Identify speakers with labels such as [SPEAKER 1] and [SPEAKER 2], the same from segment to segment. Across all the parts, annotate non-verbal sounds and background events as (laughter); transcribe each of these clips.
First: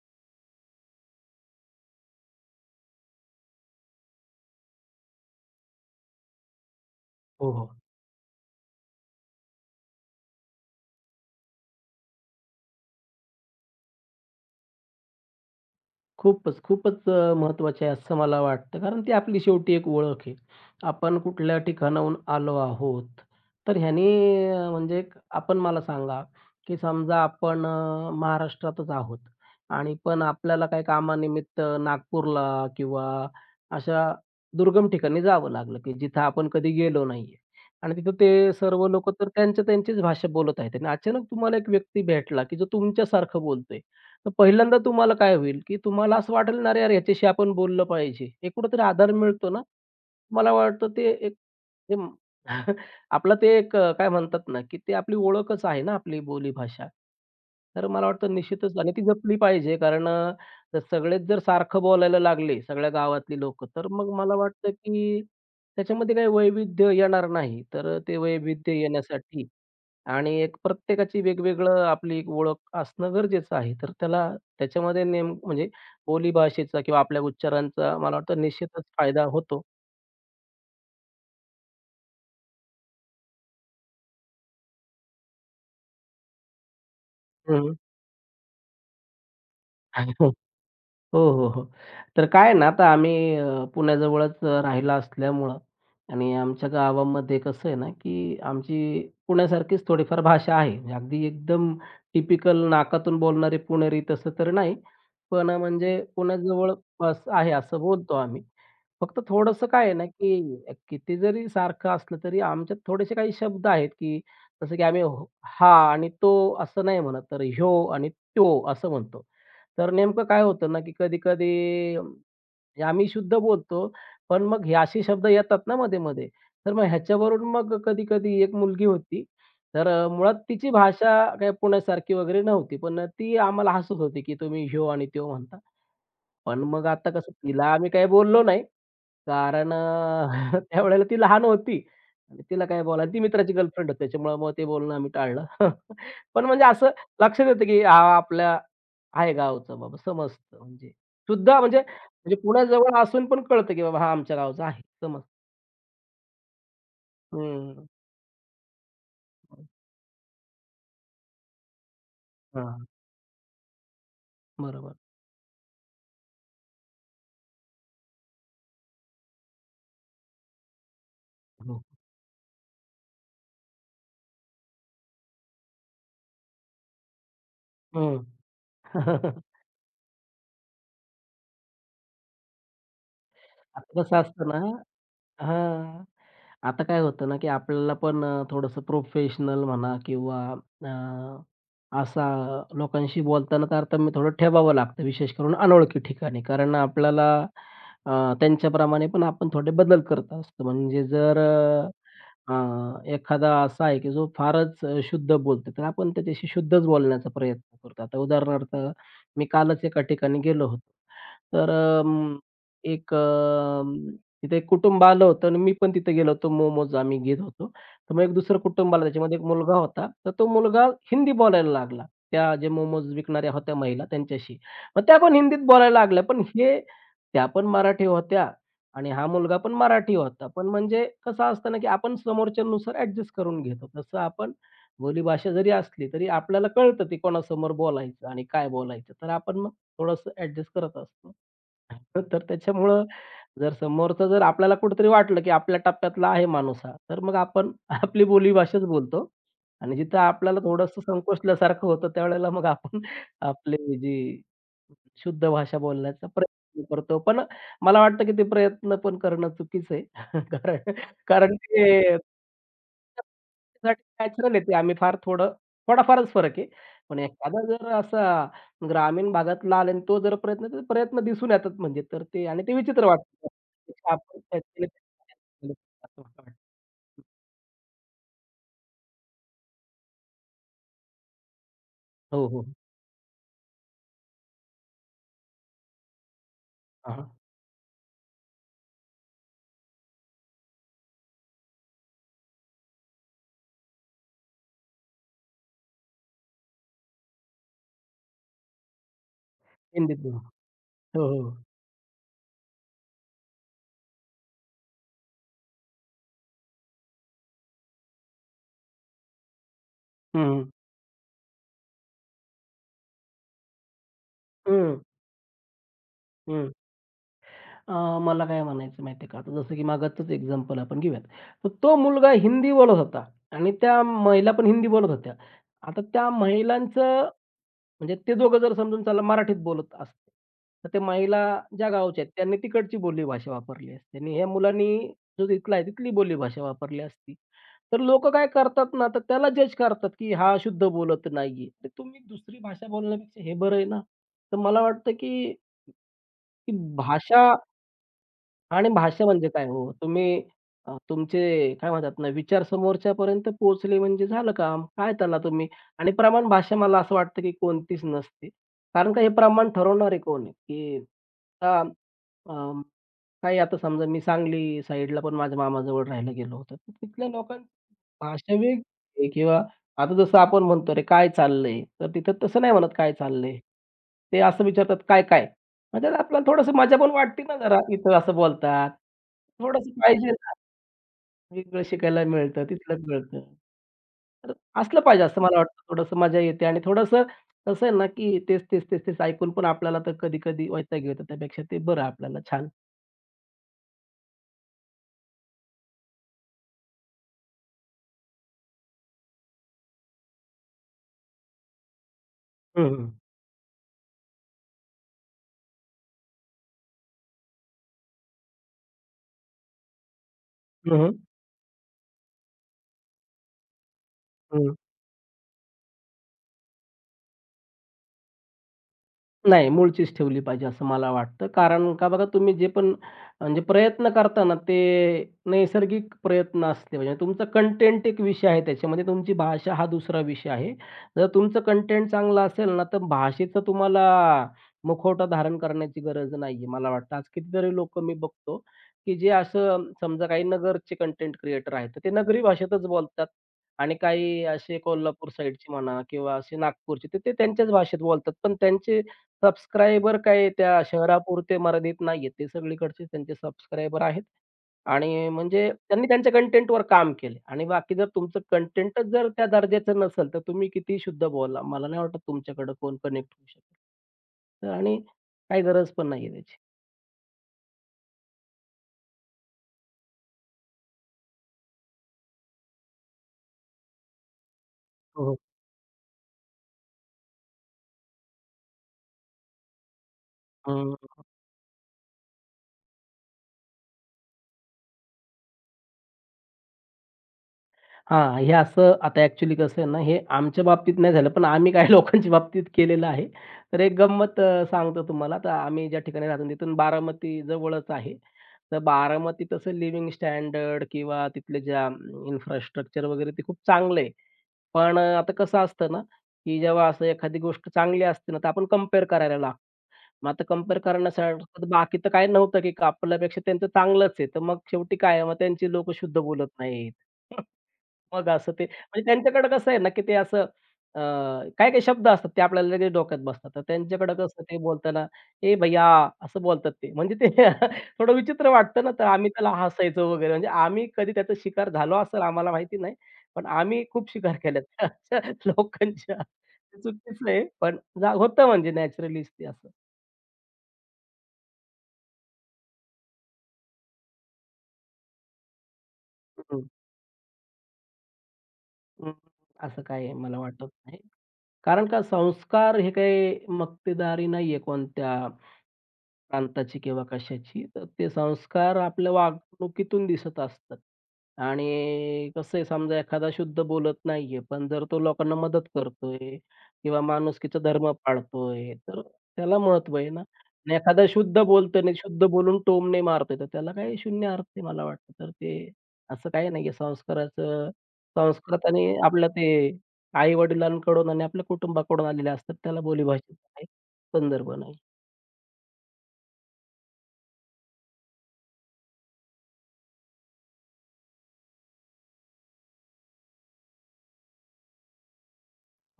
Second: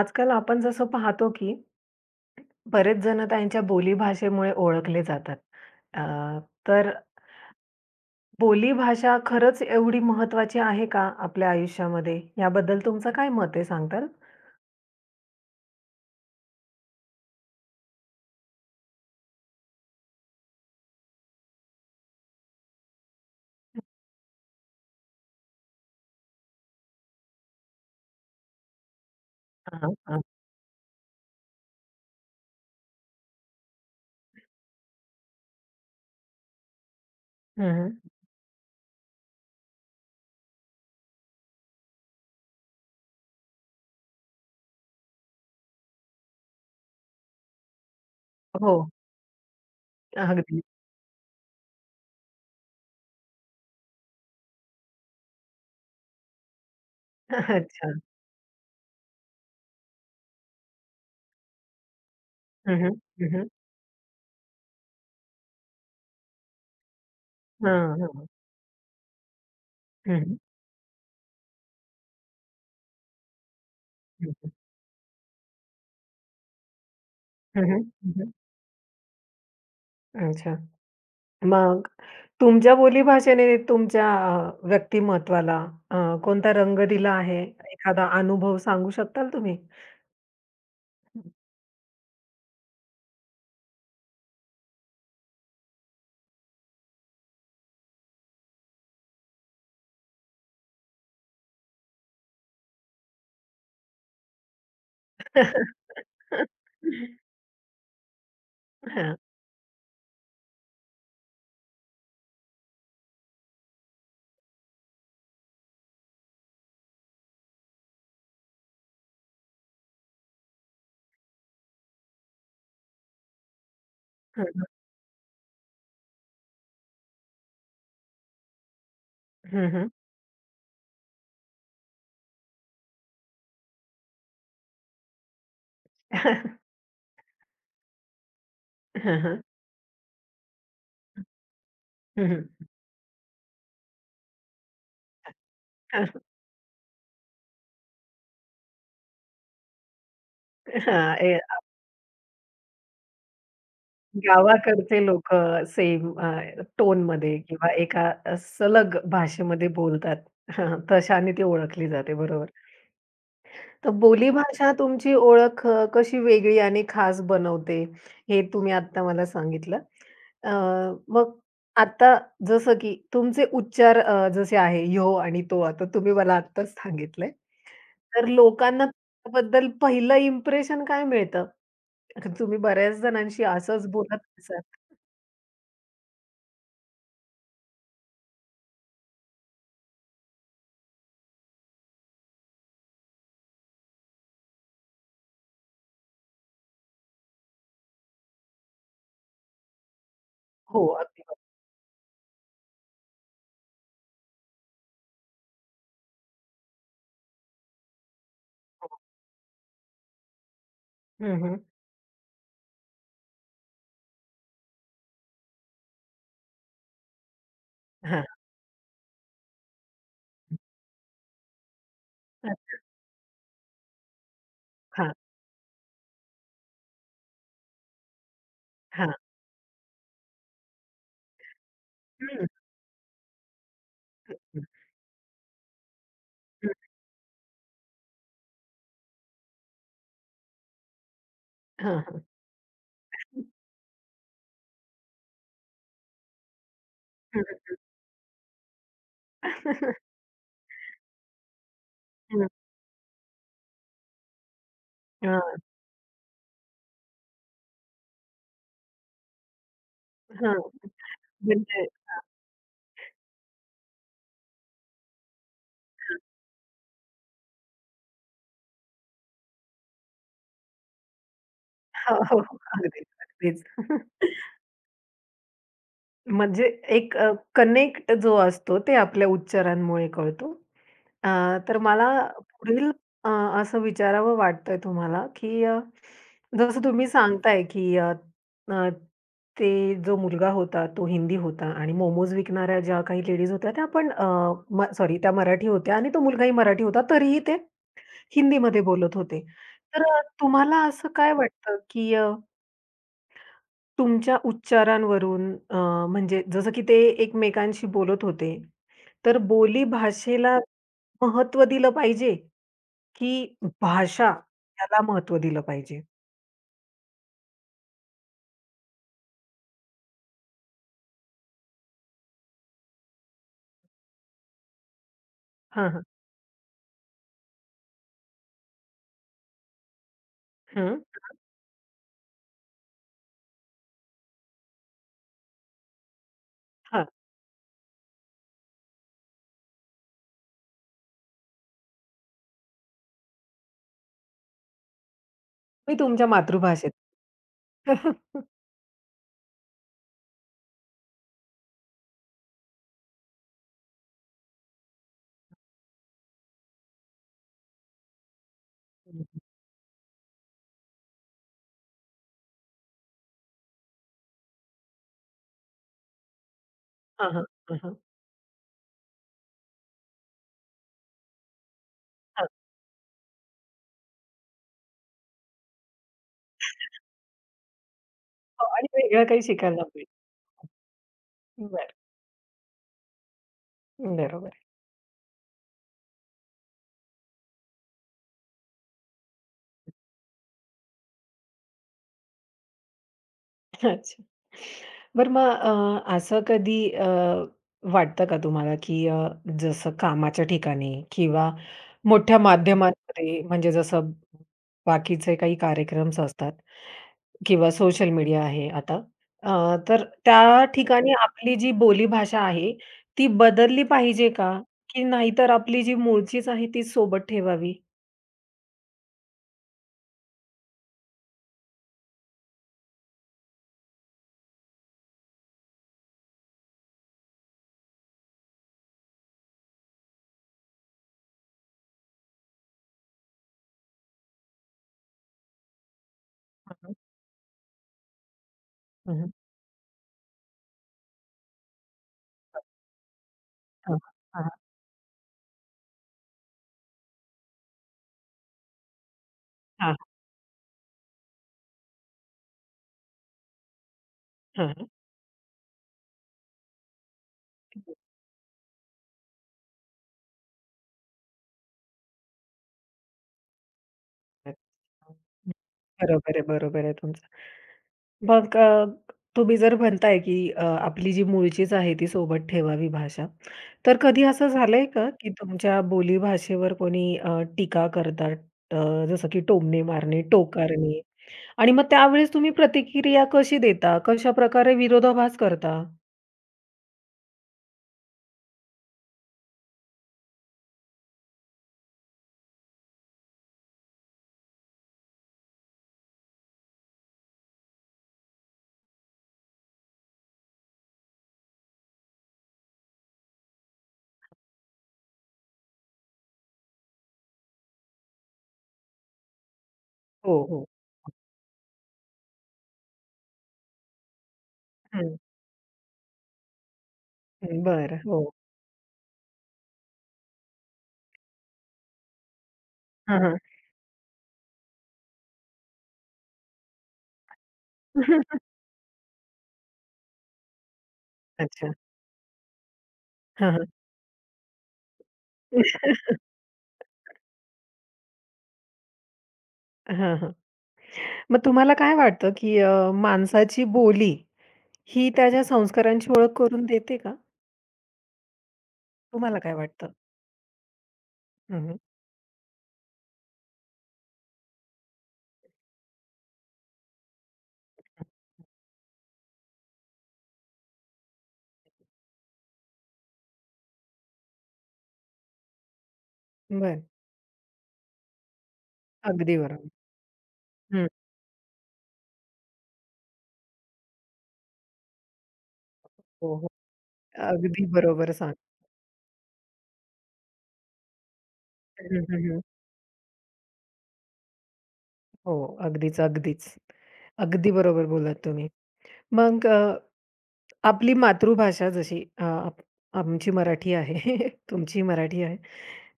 [SPEAKER 1] आजकाल आपण जसं पाहतो की बरेच जण त्यांच्या बोलीभाषेमुळे ओळखले जातात. अ, तर
[SPEAKER 2] हो, हो.
[SPEAKER 1] बोलीभाषा खरंच एवढी महत्त्वाची आहे का आपल्या आयुष्यामध्ये? याबद्दल तुमचं काय मत आहे सांगताल?
[SPEAKER 2] खूपच, खूपच आहे असं मला वाटतं. कारण ती आपली शेवटी एक ओळख आहे. आपण कुठल्या ठिकाणाहून आलो आहोत. तर ह्याने म्हणजे आपण मला सांगा, की समजा आपण महाराष्ट्रातच आहोत
[SPEAKER 1] हां,
[SPEAKER 2] आणि पण
[SPEAKER 1] हां.
[SPEAKER 2] आपल्याला काही कामानिमित्त नागपूरला किंवा अशा दुर्गम ठिकाणी जावं लागलं, की जिथं आपण कधी गेलो नाहीये
[SPEAKER 1] हं,
[SPEAKER 2] आणि
[SPEAKER 1] हं.
[SPEAKER 2] तिथं ते सर्व लोकं तर त्यांच्या त्यांचीच भाषा बोलत आहेत आणि अचानक तुम्हाला एक व्यक्ती भेटला, की जो तुमच्यासारखं बोलतोय. तर पहिल्यांदा तुम्हाला काय होईल, की तुम्हाला असं वाटेल ना, "अरे यार, ह्याच्याशी आपण बोललं पाहिजे." एक
[SPEAKER 1] हो,
[SPEAKER 2] कुठेतरी आधार मिळतो ना, मला
[SPEAKER 1] अगदी.
[SPEAKER 2] वाटतं ते एक ते म- (laughs) आपलं ते एक काय म्हणतात ना, की ते आपली ओळखच आहे ना, आपली बोलीभाषा. तर
[SPEAKER 1] अच्छा.
[SPEAKER 2] मला वाटतं निश्चितच आणि ती जपली पाहिजे कारण जर सगळेच जर सारखं बोलायला लागले,
[SPEAKER 1] हं,
[SPEAKER 2] सगळ्या
[SPEAKER 1] हं. हं,
[SPEAKER 2] गावातली
[SPEAKER 1] हं.
[SPEAKER 2] लोकं, तर मग मला वाटतं, की त्याच्यामध्ये काही वैविध्य येणार नाही. तर
[SPEAKER 1] हां,
[SPEAKER 2] ते
[SPEAKER 1] हां.
[SPEAKER 2] वैविध्य येण्यासाठी
[SPEAKER 1] हं,
[SPEAKER 2] आणि
[SPEAKER 1] हं.
[SPEAKER 2] एक प्रत्येकाची वेगवेगळं आपली एक ओळख असणं गरजेचं आहे. तर त्याला त्याच्यामध्ये नेम म्हणजे बोली भाषेचा किंवा आपल्या उच्चारांचा मला वाटतं निश्चितच फायदा होतो.
[SPEAKER 1] अच्छा. मग तुमच्या बोलीभाषेने तुमच्या व्यक्तिमत्त्वाला अ, कोणता रंग दिला आहे?
[SPEAKER 2] हं.
[SPEAKER 1] एखादा अनुभव सांगू शकताल तुम्ही?
[SPEAKER 2] (laughs) हो, हो, हो. तर काय आहे ना, आता आम्ही पुण्याजवळच राहिला असल्यामुळं आणि आमच्या गावामध्ये कसं आहे ना, की आमची पुण्यासारखीच थोडीफार भाषा आहे. म्हणजे अगदी एकदम टिपिकल नाकातून बोलणारे पुणेरी तसं तर नाही. पण
[SPEAKER 1] हां,
[SPEAKER 2] म्हणजे पुण्याजवळ बस आहे असं बोलतो आम्ही. फक्त थोडंसं काय आहे ना, की किती जरी सारखं असलं तरी आमच्यात थोडेसे काही शब्द आहेत, की जसं की आम्ही हो, हा आणि तो असं नाही म्हणत, तर ह्यो आणि त्यो असं म्हणतो. तर नेमकं काय होतं ना, की कधी-कधी आम्ही शुद्ध बोलतो,
[SPEAKER 1] हं,
[SPEAKER 2] पण
[SPEAKER 1] हं, हं.
[SPEAKER 2] मग हे असे शब्द येतात ना मध्ये-मध्ये. तर मग ह्याच्यावरून मग कधी-कधी एक मुलगी होती, तर
[SPEAKER 1] हं,
[SPEAKER 2] मुळात तिची भाषा काही पुण्यासारखी वगैरे नव्हती. पण ती आम्हाला हसत होती, की तुम्ही ह्यो आणि त्यो म्हणता. पण मग आता कसं तिला आम्ही काही बोललो नाही,
[SPEAKER 1] हं.
[SPEAKER 2] कारण (laughs) त्यावेळेला ती लहान होती
[SPEAKER 1] हं,
[SPEAKER 2] आणि तिला
[SPEAKER 1] हं.
[SPEAKER 2] काय बोलायला ती मित्राची गर्लफ्रेंड होती, त्याच्यामुळं मग ते बोलणं आम्ही टाळलं. (laughs) पण म्हणजे असं लक्षात येतं, की आपल्या आहे गावचं बाबा समजतं म्हणजे
[SPEAKER 1] हां, ए
[SPEAKER 2] सुद्धा म्हणजे म्हणजे पुण्याजवळ असून पण कळतं, की बाबा हा आमच्या गावचा आहे
[SPEAKER 1] गावाकडचे
[SPEAKER 2] समजतं.
[SPEAKER 1] लोकं सेम टोनमध्ये किंवा
[SPEAKER 2] हं,
[SPEAKER 1] एका सलग भाषेमध्ये बोलतात. हां, तशाने ती ओळखली जाते. बरोबर.
[SPEAKER 2] हां,
[SPEAKER 1] तर बोलीभाषा
[SPEAKER 2] बरोबर.
[SPEAKER 1] तुमची ओळख कशी वेगळी आणि खास बनवते, हे तुम्ही आत्ता मला सांगितलं. अ, मग
[SPEAKER 2] हो.
[SPEAKER 1] आता जसं की तुमचे उच्चार जसे आहे ह्यो आणि तो आता तुम्ही मला आत्ताच सांगितलंय.
[SPEAKER 2] हं.
[SPEAKER 1] तर लोकांना
[SPEAKER 2] (laughs)
[SPEAKER 1] तुमच्याबद्दल पहिलं इम्प्रेशन काय मिळतं? कारण तुम्ही बऱ्याच जणांशी असंच
[SPEAKER 2] आता कसं
[SPEAKER 1] बोलत
[SPEAKER 2] असतं ना
[SPEAKER 1] असाल.
[SPEAKER 2] हां. आता काय होतं ना, की आपल्याला पण थोडंसं प्रोफेशनल म्हणा किंवा अ, असा लोकांशी बोलताना तारतम्य थोडं ठेवावं लागतं, विशेष करून अनोळखी ठिकाणी. कारण आपल्याला अ, त्यांच्याप्रमाणे पण आपण थोडे बदल करत असतो.
[SPEAKER 1] हो,
[SPEAKER 2] म्हणजे
[SPEAKER 1] अगदी
[SPEAKER 2] जर अ, अ, एखादा असा आहे, की जो फारच शुद्ध बोलतो, तर आपण त्याच्याशी शुद्धच बोलण्याचा प्रयत्न करतो. आता उदाहरणार्थ मी कालच एका ठिकाणी गेलो होतो.
[SPEAKER 1] बरोबर. हं, हं.
[SPEAKER 2] तर एक तिथे एक कुटुंब आलं होतं आणि मी पण तिथे गेलो होतो. मोमोज आम्ही घेत होतो. तर मग
[SPEAKER 1] हां,
[SPEAKER 2] एक दुसरं कुटुंब आलं, त्याच्यामध्ये एक मुलगा होता. तर तो मुलगा हिंदी बोलायला लागला. त्या
[SPEAKER 1] हां,
[SPEAKER 2] जे मोमोज विकणाऱ्या होत्या महिला त्यांच्याशी. मग
[SPEAKER 1] हां,
[SPEAKER 2] त्या पण हिंदीत बोलायला लागल्या. पण हे त्या पण मराठी होत्या आणि
[SPEAKER 1] हां.
[SPEAKER 2] हा मुलगा पण मराठी होता. पण म्हणजे कसं असतं ना, की आपण
[SPEAKER 1] हं, हं,
[SPEAKER 2] समोरच्यानुसार ॲडजस्ट करून घेतो. तसं आपण
[SPEAKER 1] हं.
[SPEAKER 2] बोलीभाषा जरी असली, तरी आपल्याला कळतं ते कोणासमोर बोलायचं आणि काय बोलायचं. तर आपण मग थोडंसं ॲडजस्ट करत असतो.
[SPEAKER 1] हां, हां.
[SPEAKER 2] तर त्याच्यामुळं जर समोरचं जर आपल्याला कुठेतरी वाटलं, की आपल्या टप्प्यातला आहे माणूस हा, तर मग
[SPEAKER 1] हं,
[SPEAKER 2] आपण
[SPEAKER 1] हं.
[SPEAKER 2] (laughs) आपली बोलीभाषाच बोलतो आणि जिथं
[SPEAKER 1] (laughs)
[SPEAKER 2] आपल्याला थोडंसं संकोचल्यासारखं होतं, त्यावेळेला मग आपण (laughs) आपली जी शुद्ध भाषा बोलण्याचा प्रयत्न करतो. पण मला वाटतं, की ते प्रयत्न पण करणं चुकीचं आहे. (laughs) कारण कारण
[SPEAKER 1] म्हणजे
[SPEAKER 2] ते नॅचरल आहे ते. आम्ही फार थोडं थोडाफारच फरक आहे. पण एखादा जर असा ग्रामीण भागातला आला आणि तो जर प्रयत्न तर प्रयत्न दिसून येतात म्हणजे
[SPEAKER 1] हो,
[SPEAKER 2] तर
[SPEAKER 1] हो.
[SPEAKER 2] ते
[SPEAKER 1] हो.
[SPEAKER 2] आणि ते विचित्र
[SPEAKER 1] अगदीच,
[SPEAKER 2] वाटतं.
[SPEAKER 1] अगदीच.
[SPEAKER 2] त्यापेक्षा आपण
[SPEAKER 1] (laughs)
[SPEAKER 2] त्यातले (unintelligible) असं मला वाटतं.
[SPEAKER 1] म्हणजे एक कनेक्ट जो असतो ते आपल्या उच्चारांमुळे कळतो. अ, तर मला
[SPEAKER 2] हो, हो.
[SPEAKER 1] पुढील अ, असं विचारावं वाटतंय तुम्हाला, की जसं तुम्ही
[SPEAKER 2] हां, हां.
[SPEAKER 1] सांगताय, की अ, अ, ते जो मुलगा होता तो हिंदी होता आणि मोमोज विकणाऱ्या ज्या काही लेडीज होत्या त्या पण सॉरी त्या मराठी होत्या आणि तो मुलगाही मराठी होता तरीही ते हिंदीमध्ये बोलत होते. तर
[SPEAKER 2] हिंदीत बोला.
[SPEAKER 1] तुम्हाला असं
[SPEAKER 2] हो,
[SPEAKER 1] काय
[SPEAKER 2] हो.
[SPEAKER 1] वाटतं, की तुमच्या उच्चारांवरून म्हणजे जसं की ते एकमेकांशी बोलत होते, तर बोली भाषेला
[SPEAKER 2] हं,
[SPEAKER 1] महत्त्व दिलं पाहिजे, की भाषा
[SPEAKER 2] हं,
[SPEAKER 1] याला महत्त्व दिलं पाहिजे?
[SPEAKER 2] हं. मला काय म्हणायचं माहिती आहे का, आता जसं की मागचंच एक्झाम्पल आपण घेऊयात. तर तो मुलगा हिंदी बोलत होता आणि त्या महिला पण हिंदी बोलत होत्या.
[SPEAKER 1] हां,
[SPEAKER 2] आता
[SPEAKER 1] हां.
[SPEAKER 2] त्या महिलांचं म्हणजे ते दोघं जर समजून चला मराठीत बोलत असते, तर
[SPEAKER 1] हं.
[SPEAKER 2] त्या महिला ज्या गावच्या आहेत त्यांनी तिकडची बोलीभाषा वापरली असती आणि ह्या मुलांनी जो तिथला आहे तिथली बोलीभाषा वापरली
[SPEAKER 1] हां.
[SPEAKER 2] असती. तर लोकं काय करतात ना, तर त्याला जज करतात, की हा शुद्ध बोलत नाहीये. तर तुम्ही दुसरी भाषा बोलण्यापेक्षा हे बरं आहे ना. तर मला वाटतं, की
[SPEAKER 1] मी तुमच्या
[SPEAKER 2] ती
[SPEAKER 1] मातृभाषेत.
[SPEAKER 2] भाषा
[SPEAKER 1] (laughs) हं,
[SPEAKER 2] आणि भाषा म्हणजे काय हो? तुम्ही तुमचे काय म्हणतात ना, विचार समोरच्यापर्यंत पोहोचले म्हणजे झालं काम. काय त्याला तुम्ही आणि प्रमाण भाषा मला असं वाटतं, की कोणतीच नसते. कारण का हे
[SPEAKER 1] हं.
[SPEAKER 2] प्रमाण ठरवणारे कोण आहे? की आता काही आता समजा मी सांगली साईडला पण माझ्या मामाजवळ राहायला गेलो होतो. तर तिथल्या
[SPEAKER 1] हां, हां.
[SPEAKER 2] लोकां
[SPEAKER 1] हां, हां.
[SPEAKER 2] भाषा वेगळी किंवा आता जसं आपण म्हणतो, "अरे काय चाललंय?" तर तिथं
[SPEAKER 1] हां.
[SPEAKER 2] तसं नाही म्हणत, "काय चाललंय?" ते असं विचारतात, "काय, काय?" मग आपल्याला थोडंसं मजा पण वाटते ना जरा, इथं असं
[SPEAKER 1] हो आणि
[SPEAKER 2] बोलतात.
[SPEAKER 1] वेगळं काही शिकायला
[SPEAKER 2] थोडंसं
[SPEAKER 1] मिळेल.
[SPEAKER 2] पाहिजे ना, वेगळं
[SPEAKER 1] बरं.
[SPEAKER 2] शिकायला मिळतं, तिथलं मिळतं. तर
[SPEAKER 1] बरोबर.
[SPEAKER 2] असलं पाहिजे असं मला वाटतं. थोडंसं मजा येते आणि थोडंसं कसं आहे ना, की तेच, तेच, तेच, तेच ऐकून पण आपल्याला तर कधी-कधी वैताग येतो. त्यापेक्षा ते बरं आपल्याला छान.
[SPEAKER 1] अच्छा. बरं मग असं कधी वाटतं का तुम्हाला, की जसं कामाच्या ठिकाणी किंवा मोठ्या
[SPEAKER 2] हं, हं.
[SPEAKER 1] माध्यमांमध्ये म्हणजे जसं बाकीचे काही कार्यक्रम्स असतात किंवा सोशल मीडिया आहे आता. तर त्या ठिकाणी
[SPEAKER 2] हं,
[SPEAKER 1] आपली जी बोलीभाषा आहे, ती बदलली पाहिजे का? की नाहीतर आपली जी मूळचीच आहे तीच सोबत ठेवावी?
[SPEAKER 2] नाही, मूळचीच ठेवली पाहिजे असं मला वाटतं. कारण का बघा तुम्ही जे पण म्हणजे प्रयत्न करता ना, ते नैसर्गिक प्रयत्न असले पाहिजे. तुमचा कंटेंट एक विषय आहे त्याच्यामध्ये, तुमची भाषा हा दुसरा विषय आहे. जर तुमचं कंटेंट चांगलं असेल ना, तर भाषेचं तुम्हाला मुखवटा धारण करण्याची गरज नाहीये
[SPEAKER 1] हं,
[SPEAKER 2] मला
[SPEAKER 1] हं.
[SPEAKER 2] वाटतं. आज कितीतरी लोकं मी बघतो, की
[SPEAKER 1] हं,
[SPEAKER 2] जे
[SPEAKER 1] हं.
[SPEAKER 2] असं समजा काही नगरचे कंटेंट क्रिएटर आहेत, तर ते नगरी भाषेतच बोलतात आणि
[SPEAKER 1] हां,
[SPEAKER 2] काही असे कोल्हापूर साईडचे म्हणा किंवा असे नागपूरचे, तर ते त्यांच्याच भाषेत बोलतात. पण त्यांचे
[SPEAKER 1] हां.
[SPEAKER 2] सबस्क्रायबर काय त्या शहरापुरते मर्यादित नाहीयेत. ते सगळीकडचे त्यांचे सबस्क्रायबर आहेत आणि म्हणजे त्यांनी त्यांच्या कंटेंटवर काम केले आणि बाकी जर तुमचं कंटेंटच जर त्या दर्जाचं नसेल, तर तुम्ही कितीही शुद्ध बोला. मला नाही वाटत तुमच्याकडं कोण कनेक्ट होऊ शकेल. तर आणि
[SPEAKER 1] अच्छा.
[SPEAKER 2] काही गरज पण नाहीये
[SPEAKER 1] बरोबर आहे,
[SPEAKER 2] त्याची.
[SPEAKER 1] बरोबर आहे तुमचं. मग तुम्ही जर म्हणताय की आपली जी मूळचीच आहे ती सोबत ठेवावी भाषा. तर कधी असं झालंय का
[SPEAKER 2] हो,
[SPEAKER 1] की
[SPEAKER 2] हो.
[SPEAKER 1] तुमच्या बोलीभाषेवर कोणी टीका करतात जसं की टोमणे मारणे,
[SPEAKER 2] हं.
[SPEAKER 1] टोकारणे आणि मग त्यावेळेस तुम्ही प्रतिक्रिया कशी देता? कशाप्रकारे विरोधाभास करता?
[SPEAKER 2] हां, हे असं आता ॲक्चुअली कसं आहे ना, हे आमच्या बाबतीत नाही झालं, पण आम्ही काही (laughs) लोकांच्या बाबतीत केलेलं आहे. तर एक गंमत सांगतो तुम्हाला. तर आम्ही ज्या ठिकाणी राहतो तिथून बारामती जवळच आहे. तर बारामती तसं लिव्हिंग स्टँडर्ड किंवा तिथले ज्या इन्फ्रास्ट्रक्चर वगैरे ते खूप चांगलं आहे. पण आता कसं असतं ना, की जेव्हा असं एखादी गोष्ट चांगली असते ना, तर आपण कंपेअर करायला लागतो. मग
[SPEAKER 1] हो,
[SPEAKER 2] आता
[SPEAKER 1] हो.
[SPEAKER 2] कंपेअर करण्यासारखं बाकी तर काही नव्हतं, की आपल्यापेक्षा त्यांचं चांगलंच आहे. तर मग शेवटी काय
[SPEAKER 1] हं,
[SPEAKER 2] आहे, मग त्यांची लोकं शुद्ध बोलत नाहीत.
[SPEAKER 1] हं. बरं. हो.
[SPEAKER 2] मग असं ते म्हणजे त्यांच्याकडे कसं आहे ना, की ते असं अ, काही-काही शब्द असतात ते आपल्याला लगेच डोक्यात
[SPEAKER 1] हां, हां.
[SPEAKER 2] बसतात. तर त्यांच्याकडे कसं ते बोलताना, "ए भैय्या" असं बोलतात ते. म्हणजे ते (laughs) थोडं
[SPEAKER 1] (laughs)
[SPEAKER 2] विचित्र वाटतं ना, तर आम्ही त्याला हसायचो वगैरे. म्हणजे आम्ही कधी त्याचा शिकार
[SPEAKER 1] अच्छा.
[SPEAKER 2] झालो असेल आम्हाला माहिती नाही. पण
[SPEAKER 1] हां, हां.
[SPEAKER 2] आम्ही खूप शिकार केल्यात (laughs) अशा लोकांच्या. ते चुकीचं आहे, पण जा होतं म्हणजे नॅचरलीच असं.
[SPEAKER 1] हां, हां. (laughs) मग तुम्हाला काय वाटतं की माणसाची बोली ही त्याच्या संस्कारांची ओळख
[SPEAKER 2] हं,
[SPEAKER 1] करून देते का?
[SPEAKER 2] हं.
[SPEAKER 1] तुम्हाला काय
[SPEAKER 2] असं
[SPEAKER 1] वाटतं?
[SPEAKER 2] काही मला वाटत नाही.
[SPEAKER 1] हं, हं,
[SPEAKER 2] कारण का संस्कार हे काही मक्तेदारी नाहीये कोणत्या प्रांताची किंवा कशाची, तर
[SPEAKER 1] हं.
[SPEAKER 2] ते संस्कार आपल्या वागणुकीतून दिसत असतात. आणि कसं आहे समजा एखादा शुद्ध बोलत नाहीये, पण जर तो लोकांना मदत करतोय
[SPEAKER 1] बरं.
[SPEAKER 2] किंवा माणुसकीचा धर्म पाळतोय, तर
[SPEAKER 1] अगदी
[SPEAKER 2] त्याला
[SPEAKER 1] बरोबर.
[SPEAKER 2] महत्त्व आहे ना. आणि
[SPEAKER 1] हं.
[SPEAKER 2] एखादा शुद्ध बोलतोय आणि शुद्ध बोलून टोमणे मारतोय, तर त्याला काही शून्य अर्थ आहे मला वाटतं. तर ते असं
[SPEAKER 1] हो,
[SPEAKER 2] काही
[SPEAKER 1] हो.
[SPEAKER 2] नाहीये
[SPEAKER 1] अगदी
[SPEAKER 2] संस्काराचं
[SPEAKER 1] बरोबर सांग
[SPEAKER 2] संस्कृत आणि आपलं ते आई-वडिलांकडून आणि आपल्या
[SPEAKER 1] हं,
[SPEAKER 2] कुटुंबाकडून
[SPEAKER 1] हं,
[SPEAKER 2] आलेले
[SPEAKER 1] हं.
[SPEAKER 2] असतात. त्याला बोलीभाषेचा काही संदर्भ नाही.
[SPEAKER 1] हो, अगदीच, अगदीच. अगदी बरोबर बोललात तुम्ही. मग आपली मातृभाषा जशी आप आमची मराठी आहे, (laughs) तुमची मराठी आहे.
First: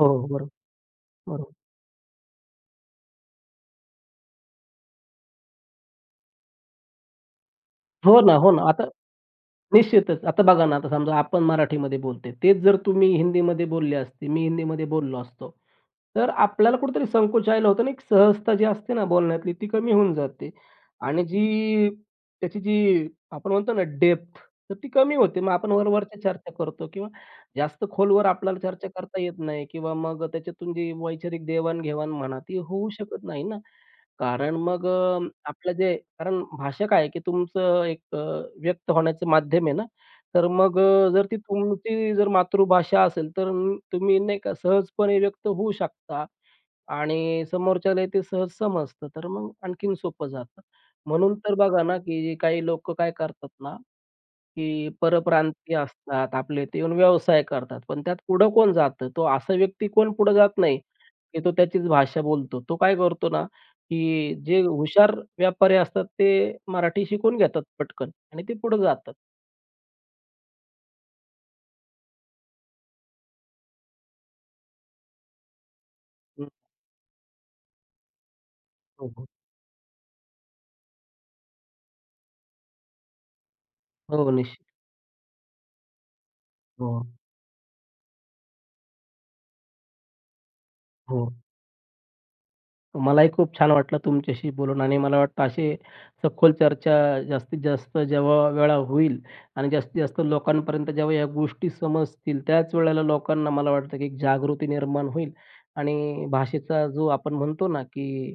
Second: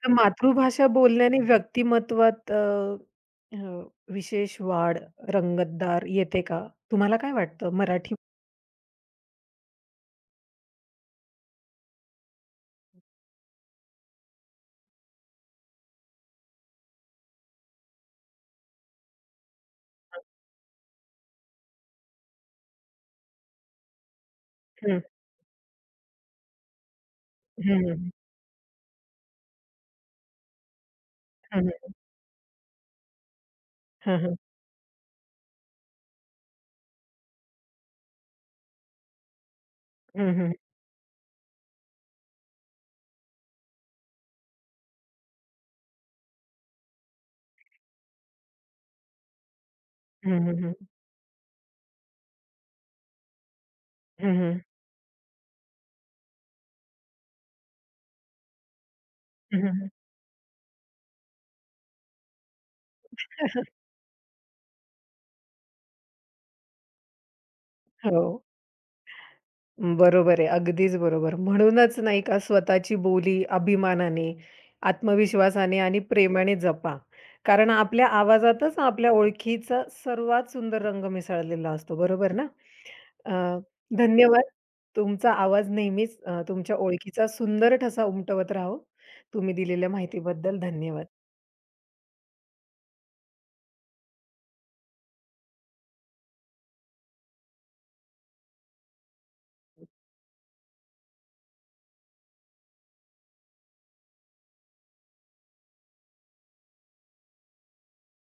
[SPEAKER 2] हो,
[SPEAKER 1] तर
[SPEAKER 2] हो. बरोबर,
[SPEAKER 1] मातृभाषा बोलण्याने
[SPEAKER 2] बरोबर.
[SPEAKER 1] व्यक्तिमत्वात अ, अ, विशेष वाढ, रंगतदार येते का? तुम्हाला काय वाटतं मराठी
[SPEAKER 2] हो ना, हो ना. आता निश्चितच. आता बघा ना, आता समजा आपण मराठीमध्ये बोलतोय. तेच जर तुम्ही हिंदीमध्ये बोलले असते, मी हिंदीमध्ये बोललो असतो, तर आपल्याला कुठेतरी संकोच यायला होतो ना, एक सहजता जी असते ना बोलण्यातली, ती कमी होऊन जाते. आणि जी त्याची जी आपण म्हणतो ना डेप्थ, तर ती
[SPEAKER 1] हं,
[SPEAKER 2] कमी होते. मग आपण वरवरच्या चर्चा करतो किंवा जास्त
[SPEAKER 1] हं, हं,
[SPEAKER 2] खोलवर आपल्याला चर्चा करता येत नाही किंवा मग त्याच्यातून जी वैचारिक
[SPEAKER 1] हं,
[SPEAKER 2] देवाण म्हणा, ती होऊ शकत नाही ना.
[SPEAKER 1] हं.
[SPEAKER 2] कारण मग आपलं जे कारण भाषा काय आहे, की तुमचं एक व्यक्त होण्याचं माध्यम आहे ना,
[SPEAKER 1] हं,
[SPEAKER 2] तर
[SPEAKER 1] हं.
[SPEAKER 2] मग जर ती तुमची जर मातृभाषा असेल, तर तुम्ही नाही का सहजपणे व्यक्त होऊ शकता आणि समोरच्यालाही ते सहज समजतं, तर मग आणखीन सोपं
[SPEAKER 1] हं, हं,
[SPEAKER 2] जातं.
[SPEAKER 1] हं.
[SPEAKER 2] म्हणून तर बघा ना, की काही लोक काय करतात ना,
[SPEAKER 1] हं, हं.
[SPEAKER 2] की परप्रांतीय असतात, आपल्या इथे येऊन व्यवसाय करतात, पण त्यात पुढं कोण जातं? तो असा
[SPEAKER 1] हं,
[SPEAKER 2] व्यक्ती
[SPEAKER 1] हं,
[SPEAKER 2] कोण पुढं जात नाही, की तो त्याचीच भाषा बोलतो. तो काय करतो ना,
[SPEAKER 1] (laughs)
[SPEAKER 2] की जे हुशार व्यापारी असतात ते मराठी शिकून घेतात पटकन
[SPEAKER 1] हो.
[SPEAKER 2] आणि ते पुढे जातात.
[SPEAKER 1] बरोबर आहे. अगदीच बरोबर. म्हणूनच नाही का स्वतःची बोली अभिमानाने, आत्मविश्वासाने आणि
[SPEAKER 2] हं,
[SPEAKER 1] प्रेमाने जपा. कारण आपल्या आवाजातच
[SPEAKER 2] हो,
[SPEAKER 1] आपल्या
[SPEAKER 2] हो.
[SPEAKER 1] ओळखीचा सर्वात सुंदर रंग मिसळलेला असतो. बरोबर ना? अ,
[SPEAKER 2] हो,
[SPEAKER 1] धन्यवाद.
[SPEAKER 2] निश्चित.
[SPEAKER 1] तुमचा आवाज नेहमीच तुमच्या
[SPEAKER 2] हो,
[SPEAKER 1] ओळखीचा सुंदर ठसा उमटवत राहो. तुम्ही दिलेल्या माहितीबद्दल धन्यवाद.
[SPEAKER 2] हो. मलाही खूप छान वाटलं तुमच्याशी बोलून आणि मला वाटतं असे सखोल चर्चा जास्तीत जास्त जेव्हा वेळा होईल आणि जास्तीत जास्त लोकांपर्यंत जेव्हा या गोष्टी समजतील, त्याच वेळेला लोकांना मला वाटतं की एक जागृती निर्माण होईल आणि भाषेचा जो आपण म्हणतो ना, की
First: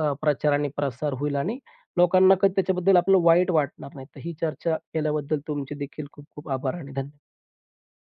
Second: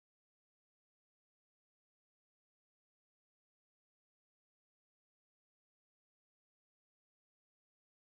[SPEAKER 2] प्रचार आणि प्रसार होईल आणि लोकांना कधी त्याच्याबद्दल आपलं वाईट वाटणार नाही. तर ही चर्चा केल्याबद्दल तुमचे देखील खूप खूप आभार आणि धन्यवाद.